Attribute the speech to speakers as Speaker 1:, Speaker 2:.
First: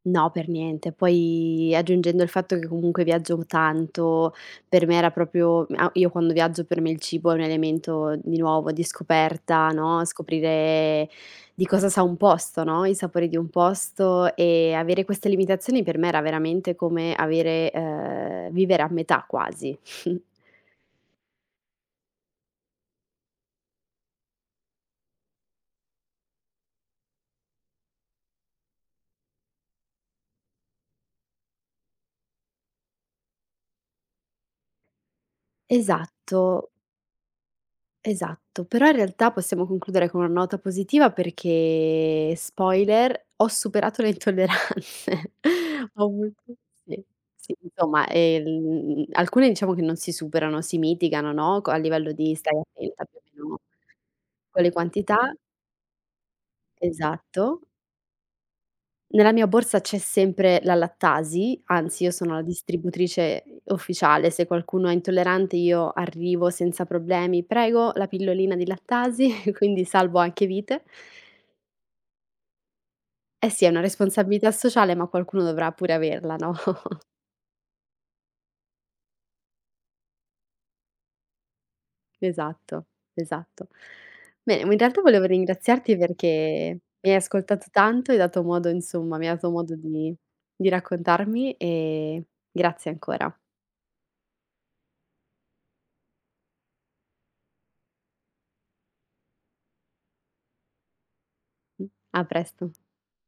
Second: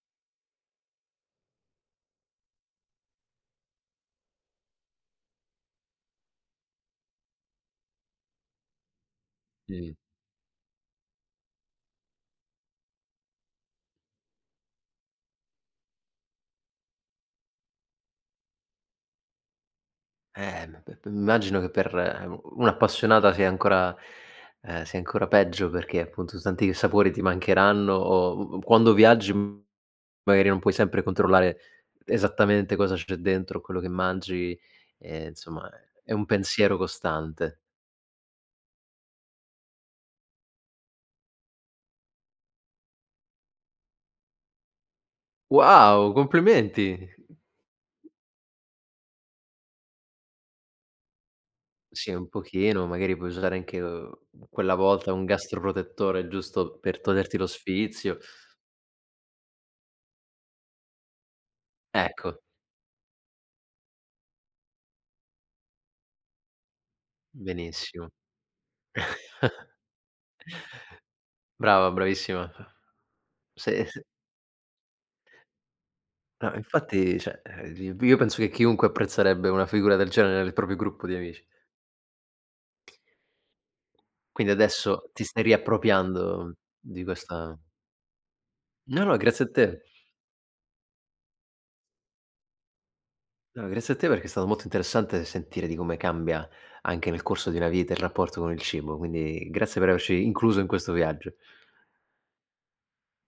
Speaker 1: No, per niente. Poi aggiungendo il fatto che comunque viaggio tanto, per me era proprio, mhmm, a io quando viaggio per me il cibo è un elemento, di nuovo, di scoperta,
Speaker 2: Mh.
Speaker 1: no: scoprire di cosa sa un posto, no, i sapori di un posto e avere queste limitazioni per me era veramente come avere uhm, vivere a metà quasi.
Speaker 2: Eh, m p m m'immagino che per u un appassionata sia ancora ehm, sia ancora peggio, perché appunto s tanti sapori ti mancheranno o u u quando viaggi magari non puoi sempre controllare esattamente cosa c'è dentro a quello che mangi e insomma, è è un
Speaker 1: Esatto.
Speaker 2: pensiero costante.
Speaker 1: Esatto. Però in realtà possiamo concludere con una nota positiva perché, spoiler, ho superato le intolleranze. Ho
Speaker 2: Wow,
Speaker 1: avuto
Speaker 2: complimenti!
Speaker 1: sì, sì, insomma, ehm, alcune diciamo che non si superano, si mitigano, no, c a
Speaker 2: Sì,
Speaker 1: livello
Speaker 2: un
Speaker 1: di stai
Speaker 2: pochino,
Speaker 1: attenta
Speaker 2: magari
Speaker 1: più o
Speaker 2: puoi
Speaker 1: meno,
Speaker 2: usare
Speaker 1: no,
Speaker 2: anche, uhm,
Speaker 1: con le
Speaker 2: quella volta un
Speaker 1: quantità
Speaker 2: gastroprotettore giusto per toglierti lo
Speaker 1: Esatto.
Speaker 2: sfizio.
Speaker 1: Nella mia borsa c'è sempre la lattasi, anzi io sono
Speaker 2: Ecco.
Speaker 1: la distributrice, uhm, ufficiale. Se qualcuno è intollerante io arrivo senza problemi: "Prego, la
Speaker 2: Benissimo.
Speaker 1: pillolina di lattasi"; quindi salvo anche vite.
Speaker 2: Brava, bravissima.
Speaker 1: Eh sì, è una
Speaker 2: Sì, sì.
Speaker 1: responsabilità sociale ma qualcuno dovrà pure averla,
Speaker 2: No,
Speaker 1: no?
Speaker 2: infatti, cioè, ehm, gi io penso che chiunque apprezzerebbe una figura del genere nel proprio gruppo di amici.
Speaker 1: Esatto, esatto.
Speaker 2: Quindi
Speaker 1: Bene, ma in realtà
Speaker 2: adesso ti
Speaker 1: volevo
Speaker 2: stai
Speaker 1: ringraziarti perché
Speaker 2: riappropriando di
Speaker 1: mi hai
Speaker 2: questa
Speaker 1: ascoltato tanto, hai dato modo
Speaker 2: No, no,
Speaker 1: insomma mi hai
Speaker 2: grazie
Speaker 1: dato
Speaker 2: a
Speaker 1: modo
Speaker 2: te.
Speaker 1: di di raccontarmi e grazie ancora.
Speaker 2: No, grazie a te perché è stato molto interessante sentire di come cambia, anche nel corso di una vita, il rapporto con il cibo, quindi grazie per averci incluso in questo viaggio.
Speaker 1: Mh, a presto.